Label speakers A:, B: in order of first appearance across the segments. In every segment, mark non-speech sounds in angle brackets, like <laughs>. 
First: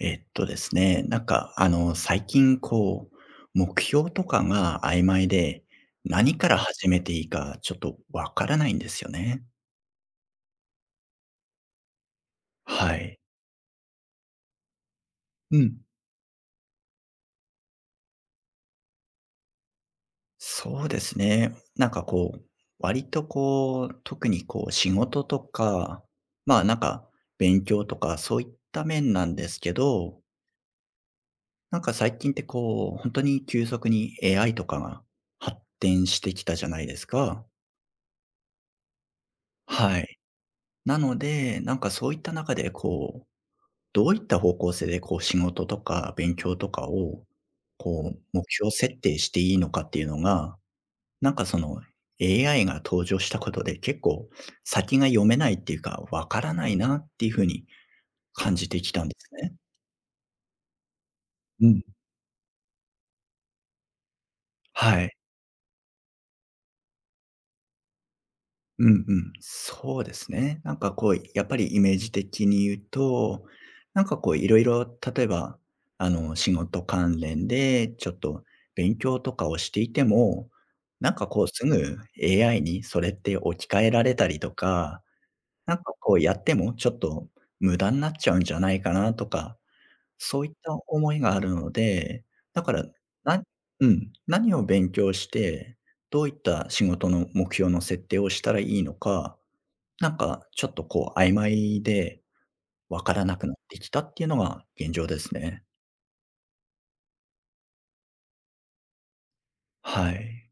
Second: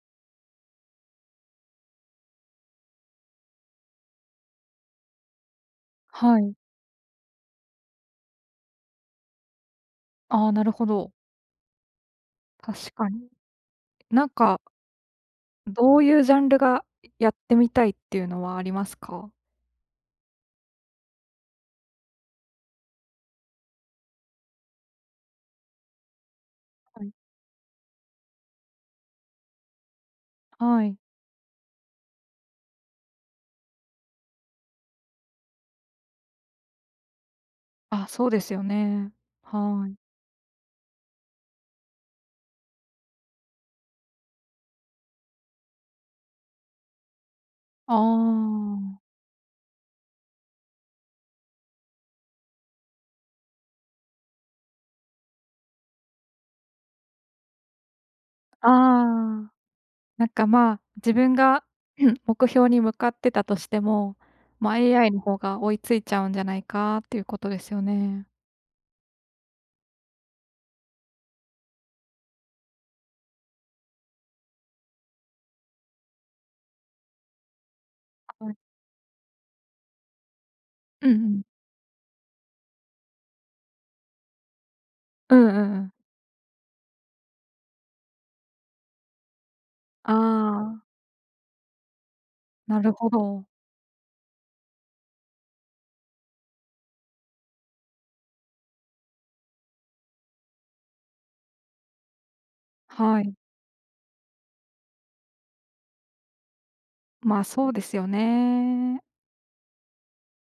A: えっとですね、なんか、最近、こう、目標とかが曖昧で、何
B: は
A: か
B: い。
A: ら始めていいかちょっとわからないんですよね。
B: ああ、なるほど。
A: は
B: 確か
A: い。
B: に。なんか、
A: うん。
B: どういうジャンルがやってみたいっていうのはありますか？
A: そうですね。なんかこう、割とこう、特にこう、仕事とか、まあなん
B: は
A: か、
B: い。
A: 勉強とか、そういった面なんですけど、
B: はい。
A: なんか最近ってこう、本当に急速に AI とかが発展してきたじゃないですか。
B: あ、そうですよね。はい。
A: はい。なので、なんかそういった中で、こう、どういった方向性で、こう、仕事とか勉強とかを、
B: あ
A: こう、目標設
B: あ。
A: 定していいのかっていうのが、なんかその、AI が登場したことで結構先が読めないっていうか、わからないなっていうふうに感
B: あ
A: じてきたんです
B: あ。
A: ね。
B: なんか、まあ、自分が
A: うん。
B: <clears throat> 目標に向かってたとしても、まあ、
A: は
B: AI
A: い。
B: の方が追いついちゃうんじゃないかっていうことですよね。
A: うんうん。そうですね。なんかこう、やっぱりイメージ的に言うと、なんかこういろいろ、例えば、仕事関連でちょっと
B: はい。
A: 勉強とかをしていても、
B: うん
A: な
B: う
A: んか
B: ん。
A: こうすぐ AI にそれって置き換えられたりとか、
B: うんうん
A: なん
B: うん。
A: かこうやってもちょっと無駄になっちゃうんじゃないかなとか
B: あ
A: そういった
B: あ、
A: 思いがあるので、だか
B: な
A: ら、
B: るほ
A: な
B: ど。
A: うん、何を勉強して、どういった仕事の目標の設定をしたらいいのか、なんかちょっとこう曖昧でわか
B: は
A: ら
B: い。
A: なくなってきたっていうのが現状ですね。
B: まあ、そうですよね。
A: はい。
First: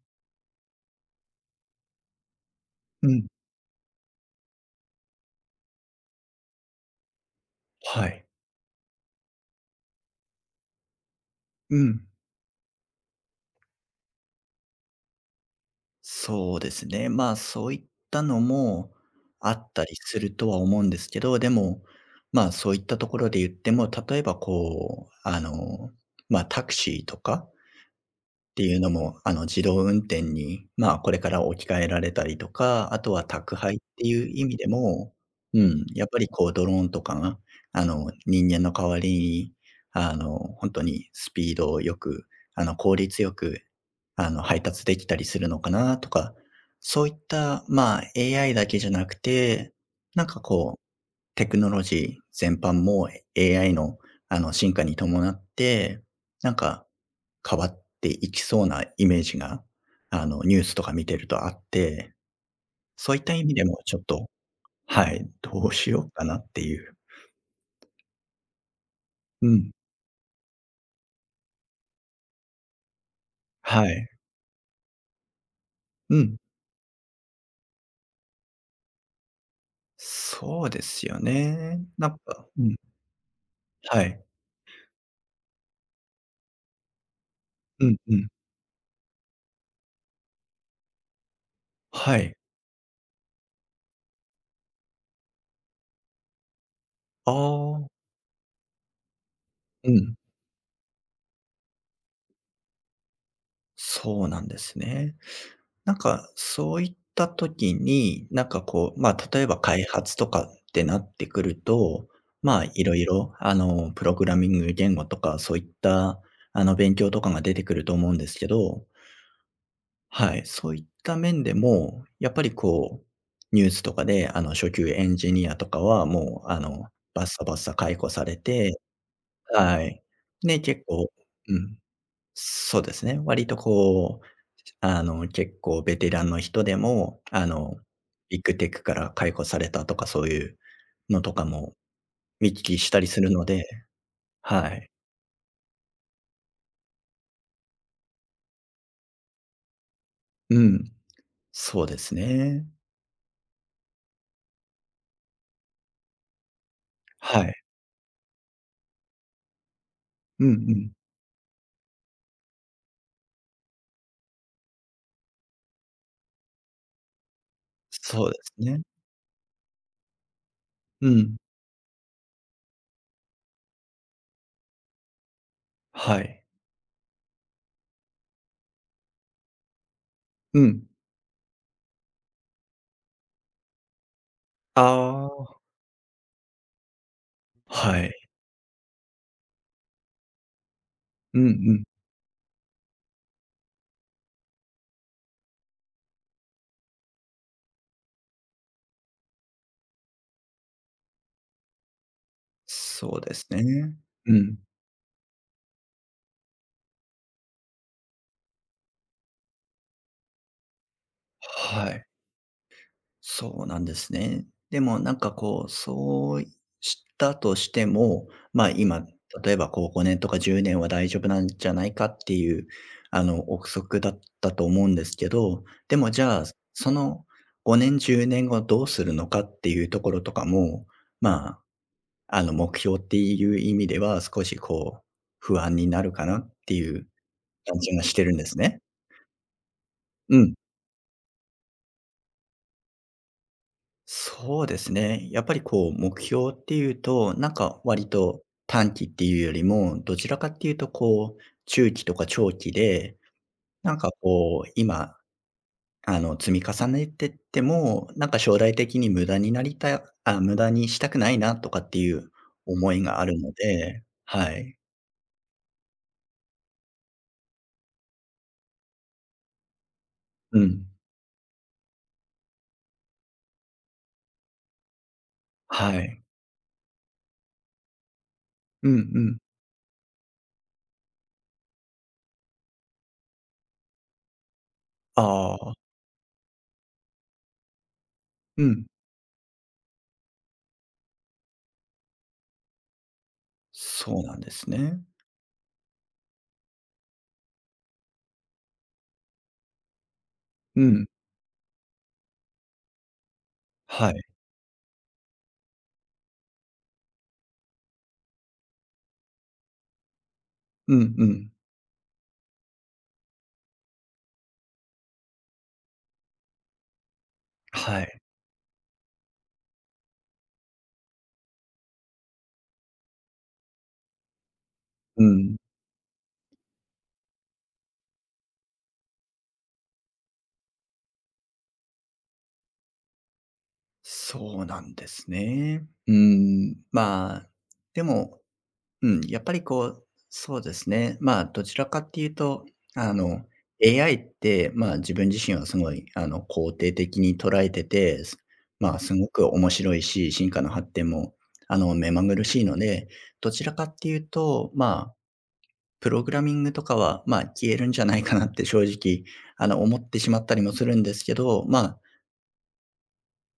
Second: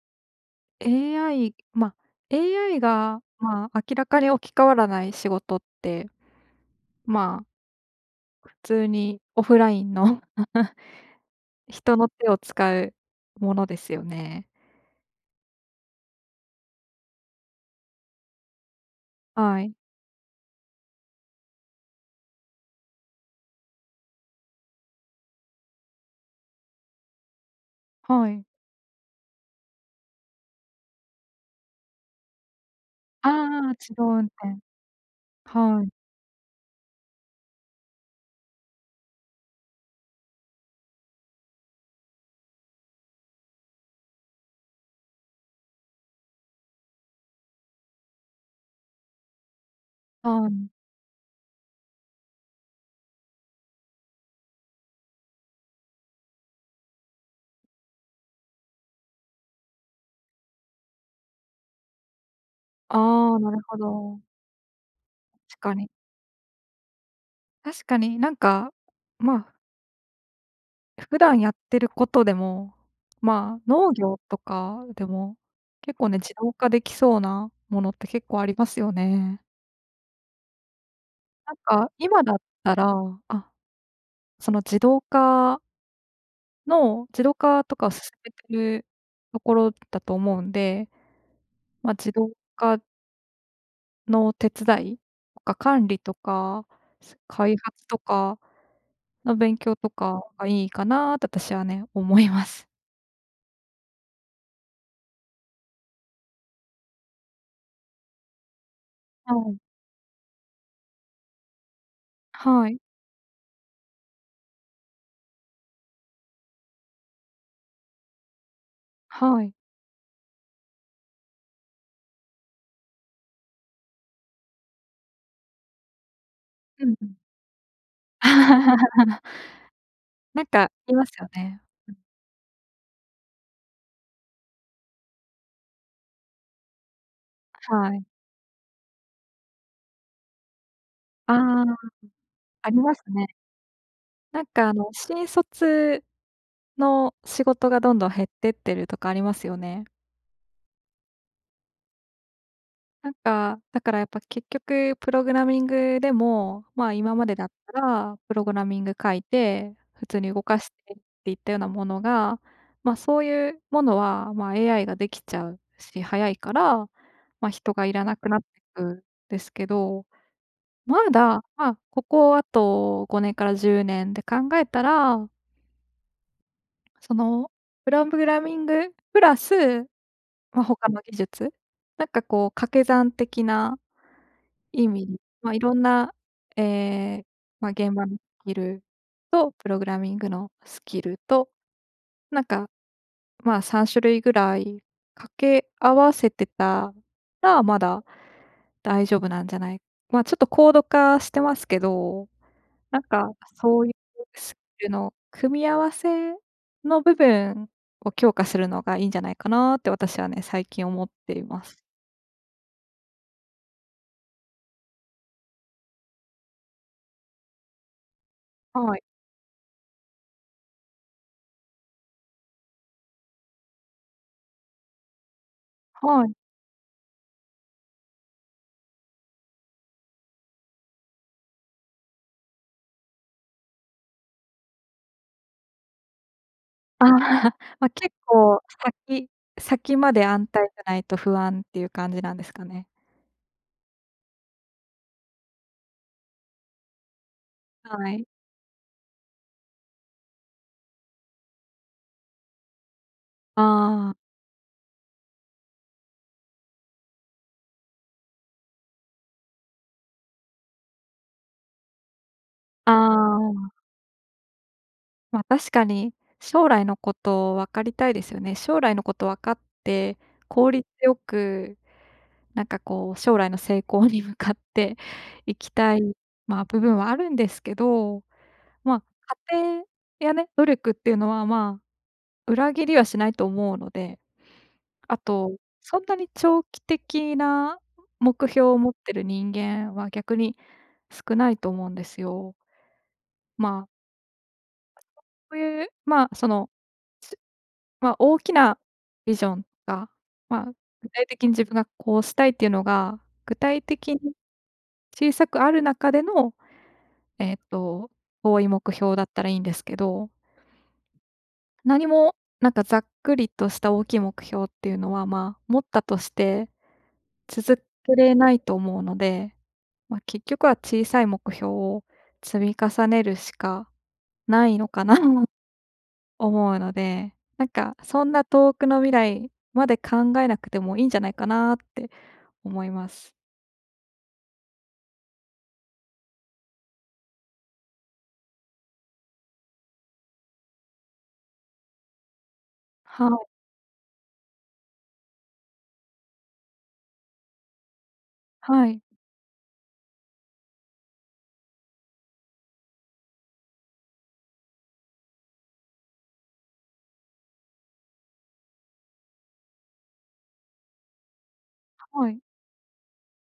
B: AI、まあ、AI
A: う
B: が、
A: ん。
B: まあ、明らかに置き換わらない仕事って、まあ、
A: はい。
B: 普通にオフラインの <laughs>
A: う
B: 人
A: ん。
B: の手を使うものですよね。
A: そうですね。まあ、そういったのもあ
B: は
A: っ
B: い。
A: たりするとは思うんですけど、でも、まあ、そういったところで言っても、例えばこう、まあ、タクシーとか
B: はい。
A: っていうのも、自動運転に、まあ、これから置き換えられたりとか、あとは
B: あ
A: 宅
B: あ、
A: 配っ
B: 自
A: て
B: 動
A: い
B: 運
A: う意味
B: 転。
A: でも、う
B: は
A: ん、
B: い、
A: やっぱりこうドローンとかが、人間の代わりに、本当にスピードよく、効率よく、配達できたりするのかなとか、そういった、まあ、AI だけじゃなくて、なんか
B: はい。
A: こうテクノロジー全般も AI の、進化に伴って、なんか、変わっていきそうなイメージが、ニュースとか見てるとあって、
B: あ
A: そういった
B: あ、
A: 意
B: な
A: 味
B: る
A: で
B: ほ
A: もちょっ
B: ど。
A: とはい、
B: 確
A: どう
B: かに。
A: しようかなっていう。
B: 確かに、なんか、ま
A: う
B: あ、
A: ん。
B: 普段やってることでも、まあ、
A: は
B: 農
A: い。
B: 業とかでも、結構
A: う
B: ね、自
A: ん。
B: 動化できそうなものって結構ありますよね。
A: そうですよ
B: なん
A: ね。
B: か、
A: なん
B: 今だっ
A: かう
B: た
A: ん。
B: ら、あ、
A: はい。
B: その自動化の自動化とか
A: う
B: を
A: ん
B: 進
A: うん。
B: めてるところだと思うんで、ま、自
A: は
B: 動
A: い。
B: 化の手伝いとか管理とか、す
A: あ
B: 開
A: あ、
B: 発とかの勉強と
A: うん。
B: かがいいかなって私はね、思います。
A: そうなんですね。なんか、そういった時に、なんかこう、まあ、
B: は
A: 例え
B: い。
A: ば開発とかってなってくると、まあ、
B: はい。
A: いろいろ、プログラミング言語とか、そういった、勉強とかが出てくると思うんですけど、
B: はい。
A: はい、そういった面でも、やっぱりこう、ニュースとかで、初級エンジニアとかはもう、
B: うんうん。
A: バッサバッサ解雇されて、
B: <laughs>
A: はい。
B: なん
A: ね
B: か
A: 結
B: いま
A: 構
B: すよ
A: う
B: ね。
A: ん。そうですね。割とこう、結構ベテランの人でも、
B: はい。
A: ビッグテックから解雇されたとかそういうのと
B: あ
A: か
B: あ、
A: も見聞
B: あり
A: きし
B: ま
A: た
B: す
A: りす
B: ね。
A: るので、
B: なん
A: は
B: か
A: い。
B: 新卒の仕事がどんどん減ってってるとかありますよね。
A: うん。そうですね。
B: なんか、だからやっぱ結局プログラミングでも、まあ、今まで
A: は
B: だっ
A: い。
B: たらプログラミング書いて、普通に動
A: うんう
B: かし
A: ん。
B: てっていったようなものが、まあ、そういうものは、まあ、AI ができちゃうし、早いから、まあ、人がいらなく
A: そう
B: な
A: で
B: って
A: す
B: いく
A: ね。
B: んですけど、
A: う
B: ま
A: ん。
B: だ、まあ、ここあと5年から10年で考えたら、
A: はい。
B: そのプログラミングプラス
A: う
B: ま、
A: ん。
B: 他の技術？なんかこう掛け算的な
A: あ
B: 意味に、ま、い
A: あ、
B: ろんな、ええ、ま、現
A: は
B: 場
A: い。
B: のスキルとプログラミングのスキル
A: うん
B: と、
A: うん。
B: なんか、ま、3種類ぐらい掛け合わせてたら、まだ大丈夫なんじゃないま、ちょっと高度化してますけど、なん
A: そう
B: か
A: です
B: そうい
A: ね。
B: う
A: う
B: ス
A: ん。
B: キルの組み合わせの部分を強化するのがいいんじゃないかなって私はね、最近思っています。
A: はい。そうなんですね。でもなんかこう、そうしたとしても、ま、
B: はい、
A: 今、例えばこう5年とか10年は大丈夫なんじゃないかっていう、憶測だったと思うんですけど、でもじ
B: はい。
A: ゃあ、その5年、10年後どうするのかっていうところとかも、まあ、目標っていう意味では少しこう、不安になるかなってい
B: <laughs> あ
A: う
B: あ、
A: 感
B: ま、
A: じがし
B: 結
A: てるんです
B: 構
A: ね。
B: 先先まで
A: う
B: 安
A: ん。
B: 泰じゃないと不安っていう感じなんですかね？
A: そうですね。やっぱりこう、目標っていうと、なんか割
B: はい。
A: と短期っていうよりも、どちらかっていうとこう、中期とか長期で、なんか
B: ああ、
A: こう、今、積み重ねてっても、なんか将来的に無駄になりたい、無駄にしたくないなとかっていう
B: あ
A: 思いがあるの
B: あ、
A: で、はい。
B: ま、確かに将来のこと分かりたいですよね。将来のこと分かって、
A: う
B: 効率
A: ん。
B: よく、なんかこう将来の成功に向かって <laughs> いきた
A: は
B: い、
A: い。
B: ま、部分はあるんですけど、
A: うん
B: ま、過
A: うん。
B: 程やね、努力っていうのは、まあ、裏切りはしないと思うのであと、
A: ああ、
B: そんなに長期的な目
A: う
B: 標を
A: ん。
B: 持ってる人間は逆に少ないと思うんですよ。まあ、
A: そうなんですね。
B: そういう、まあ、その、まあ、大きなビジョンが、まあ、
A: うん。
B: 具体的に自分がこうしたいっていうのが、具体
A: は
B: 的
A: い。
B: に小さくある中での、えっと、遠い目標だったらいいんですけど、
A: うんうん。
B: 何もなんかざっくりとした大きい目標っていうのは、まあ、持ったとして続
A: は
B: け
A: い。
B: れないと思うのでまあ、結局は小さい目標を積み重ねるしかないのかな <laughs> と
A: うん。
B: 思うので、なんかそんな遠くの未来まで考えなくてもいいんじゃないかなって思います。
A: そうなんですね。うん、まあ、でも、うん、やっぱりこう、そうですね。まあ、どちらかっていうと、あ
B: は
A: の、
B: い
A: AI って、まあ、自分自身はすごい、肯定的に捉えてて、
B: は
A: まあ、
B: い
A: すごく面白いし、進化の発展も、目まぐるしいので、どちらかっていうと、まあ、プログラミングとかは、まあ、消えるんじゃないかなって正直、思ってしまったりもするんですけど、ま
B: はい。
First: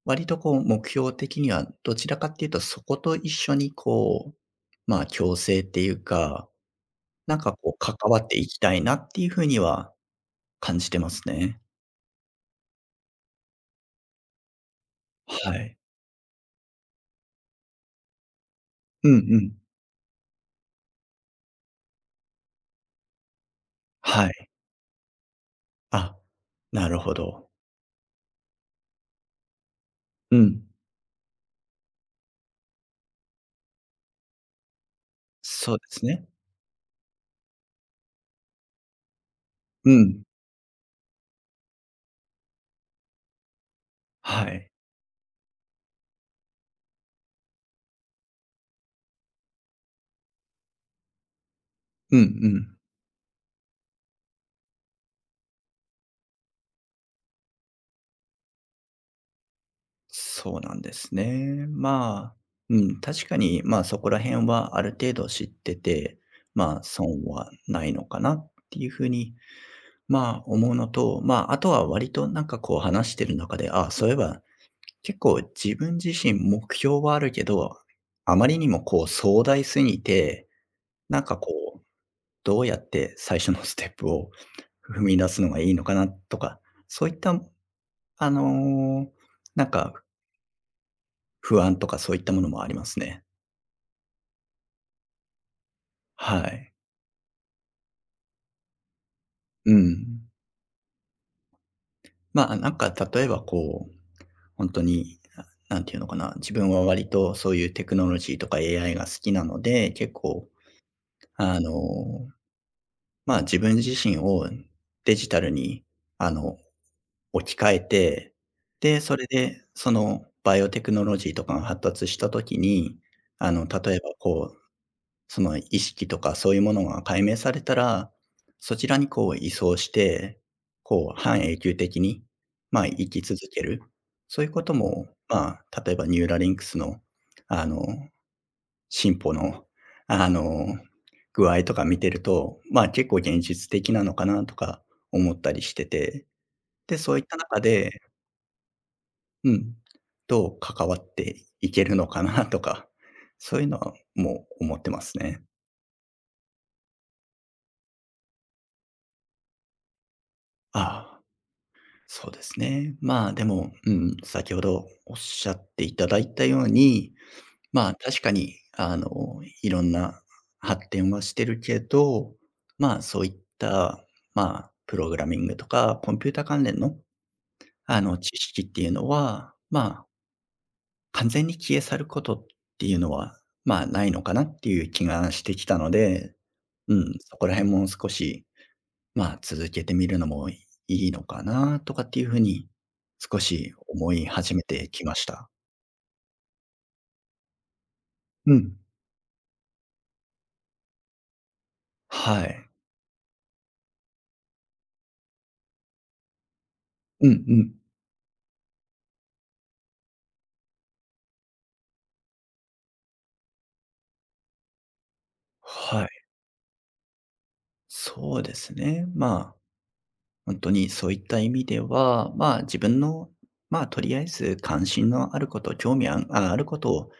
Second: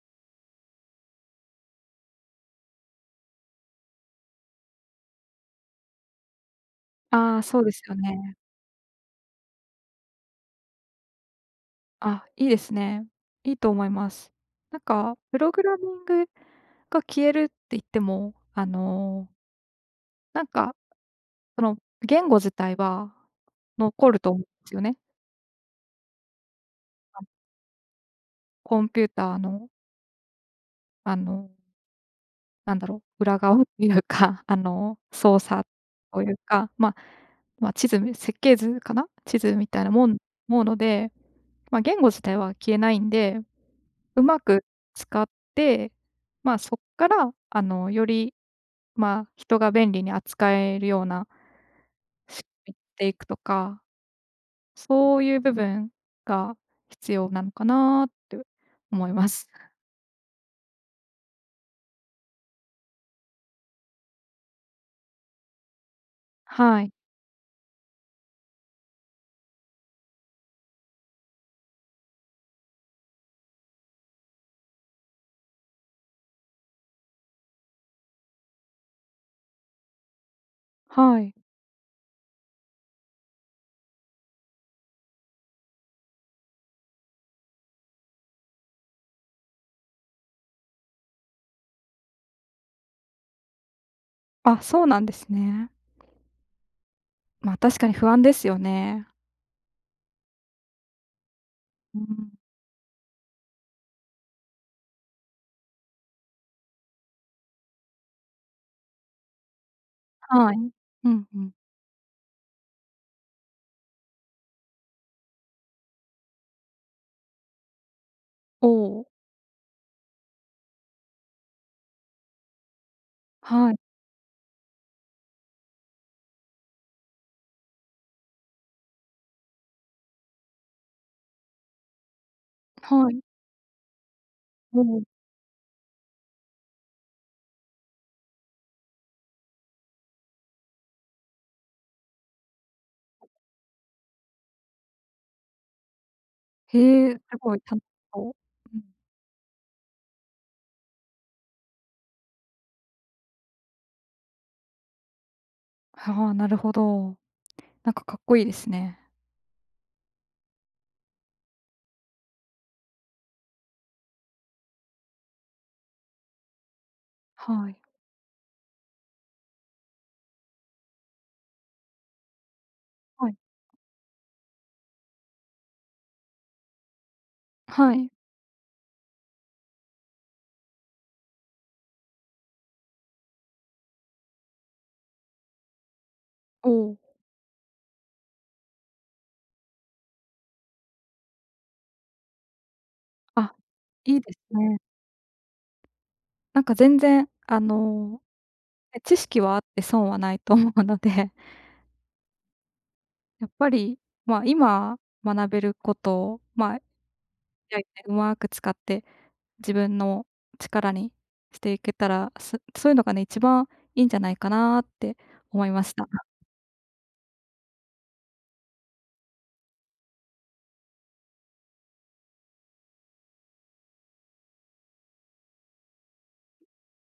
A: 割とこう、目標的にはどちらかっていうと、そこと一緒にこう、まあ、共生っていうか、
B: あ
A: なん
B: あ、
A: か
B: そう
A: こ
B: で
A: う
B: すよ
A: 関わっ
B: ね。
A: ていきたいなっていう風には感じてますね。
B: あ、いいですね。いいと思います。なんかプロ
A: は
B: グラ
A: い。
B: ミングが消えるって言っても、
A: うんうん。
B: なんかその言語自体は残る
A: は
B: と思うんで
A: い。
B: すよね。
A: あ、なるほ
B: あの
A: ど。
B: コンピューターの、
A: うん。
B: あの裏側というか、操作
A: そうです
B: と
A: ね。
B: いうか、まあ、地図設計図かな？地図みたいな
A: う
B: もん
A: ん。
B: もうので、まあ、言語自体は消えないんで、うま
A: は
B: く
A: い。
B: 使って、まあ、そこから、より、まあ、人が便利に扱えるような
A: うんう
B: 仕組みに
A: ん。
B: していくとか、そういう部分が必要なのかなって思います。
A: そうなんですね。まあ、うん、確かに、まあ、そこら辺はある程度知ってて、ま
B: は
A: あ、
B: い。
A: 損はないのかなっていう風にまあ、思うのと、まあ、あとは割となんかこう話してる中で、ああ、そういえば結構自分自身目標はあるけど、あまりにもこう壮大すぎて、
B: は
A: なん
B: い。
A: かこう、どうやって最初のステップを <laughs> 踏み出すのがいいのかなとか、そういった、あのーなんか不安とかそういったものもありますね。
B: あ、そうなんですね。
A: はい。
B: まあ、確かに不安ですよね。
A: うん。
B: うん、
A: まあ、なんか例えばこう本当にに、なんていうのかな、自分は割とそういうテクノロジーとか AI が好きなので、結構、
B: はい。うんうん。
A: あの、まあ、自分自身をデジタルに、あの、置き換えて、
B: お
A: で、
B: お、
A: それで、そのバイオテクノロジーとかが発達したときに、
B: はい、
A: 例えばこうその意識とかそういうものが解明されたら、そちらにこう移送して、こう半永久的に、まあ、生
B: はい。
A: き続ける。そういうこと
B: おお、
A: も、まあ、例えばニューラリンクスの、あの、進歩の、あの、具合とか見てると、ま、結構現実的なのかなとか思ったりしてて、
B: へ
A: で、
B: え、
A: そういった
B: すご
A: 中
B: い楽し
A: で
B: そう。うん。
A: うん、どう関わっていけるのかなとか、そういうのはもう思ってますね。
B: はあ、なるほど。なんかかっこいいですね。
A: ああ。そうですね。まあ、でも、うん、先ほどおっしゃっていただいたように、
B: はい。
A: まあ、確かに、いろんな発展はしてるけど、まあ、そう
B: は
A: い
B: い。
A: った、まあ、プログラミングとかコンピュータ関連の、
B: はい。
A: 知識っていうのは、まあ、完全に消え去ることっていうのは、まあ、ないのかなっていう気がしてきたので、
B: お
A: う
B: お、
A: ん、そこら辺も少しまあ、続けてみるのもいいのかなとかっていう風に、少
B: あ、
A: し思
B: いい
A: い
B: です
A: 始め
B: ね。
A: てきました。
B: なんか全然、
A: うん。
B: ね、知識はあって損はないと思うので、
A: はい。
B: やっぱり、まあ、今学べることを、まあ、
A: うんうん。
B: a うまく使って自分の力にしていけたら、そういうのがね、一番いいんじゃないかなって思いまし
A: は
B: た。
A: い。そうですね。まあ、本当にそういった意味では、まあ、自分の、まあ、とりあえず関心のあること、興味ああることを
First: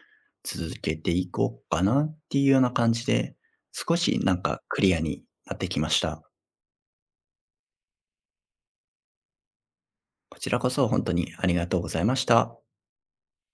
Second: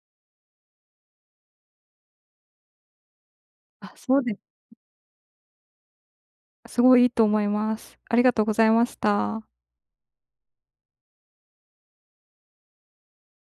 A: 続けていこうかなっていうような感じで、
B: あ、
A: 少し
B: そう
A: な
B: で
A: ん
B: す。
A: かクリアになってきました。
B: すごいいいと思います。ありがとうございました。
A: こちらこそ本当にありがとうございました。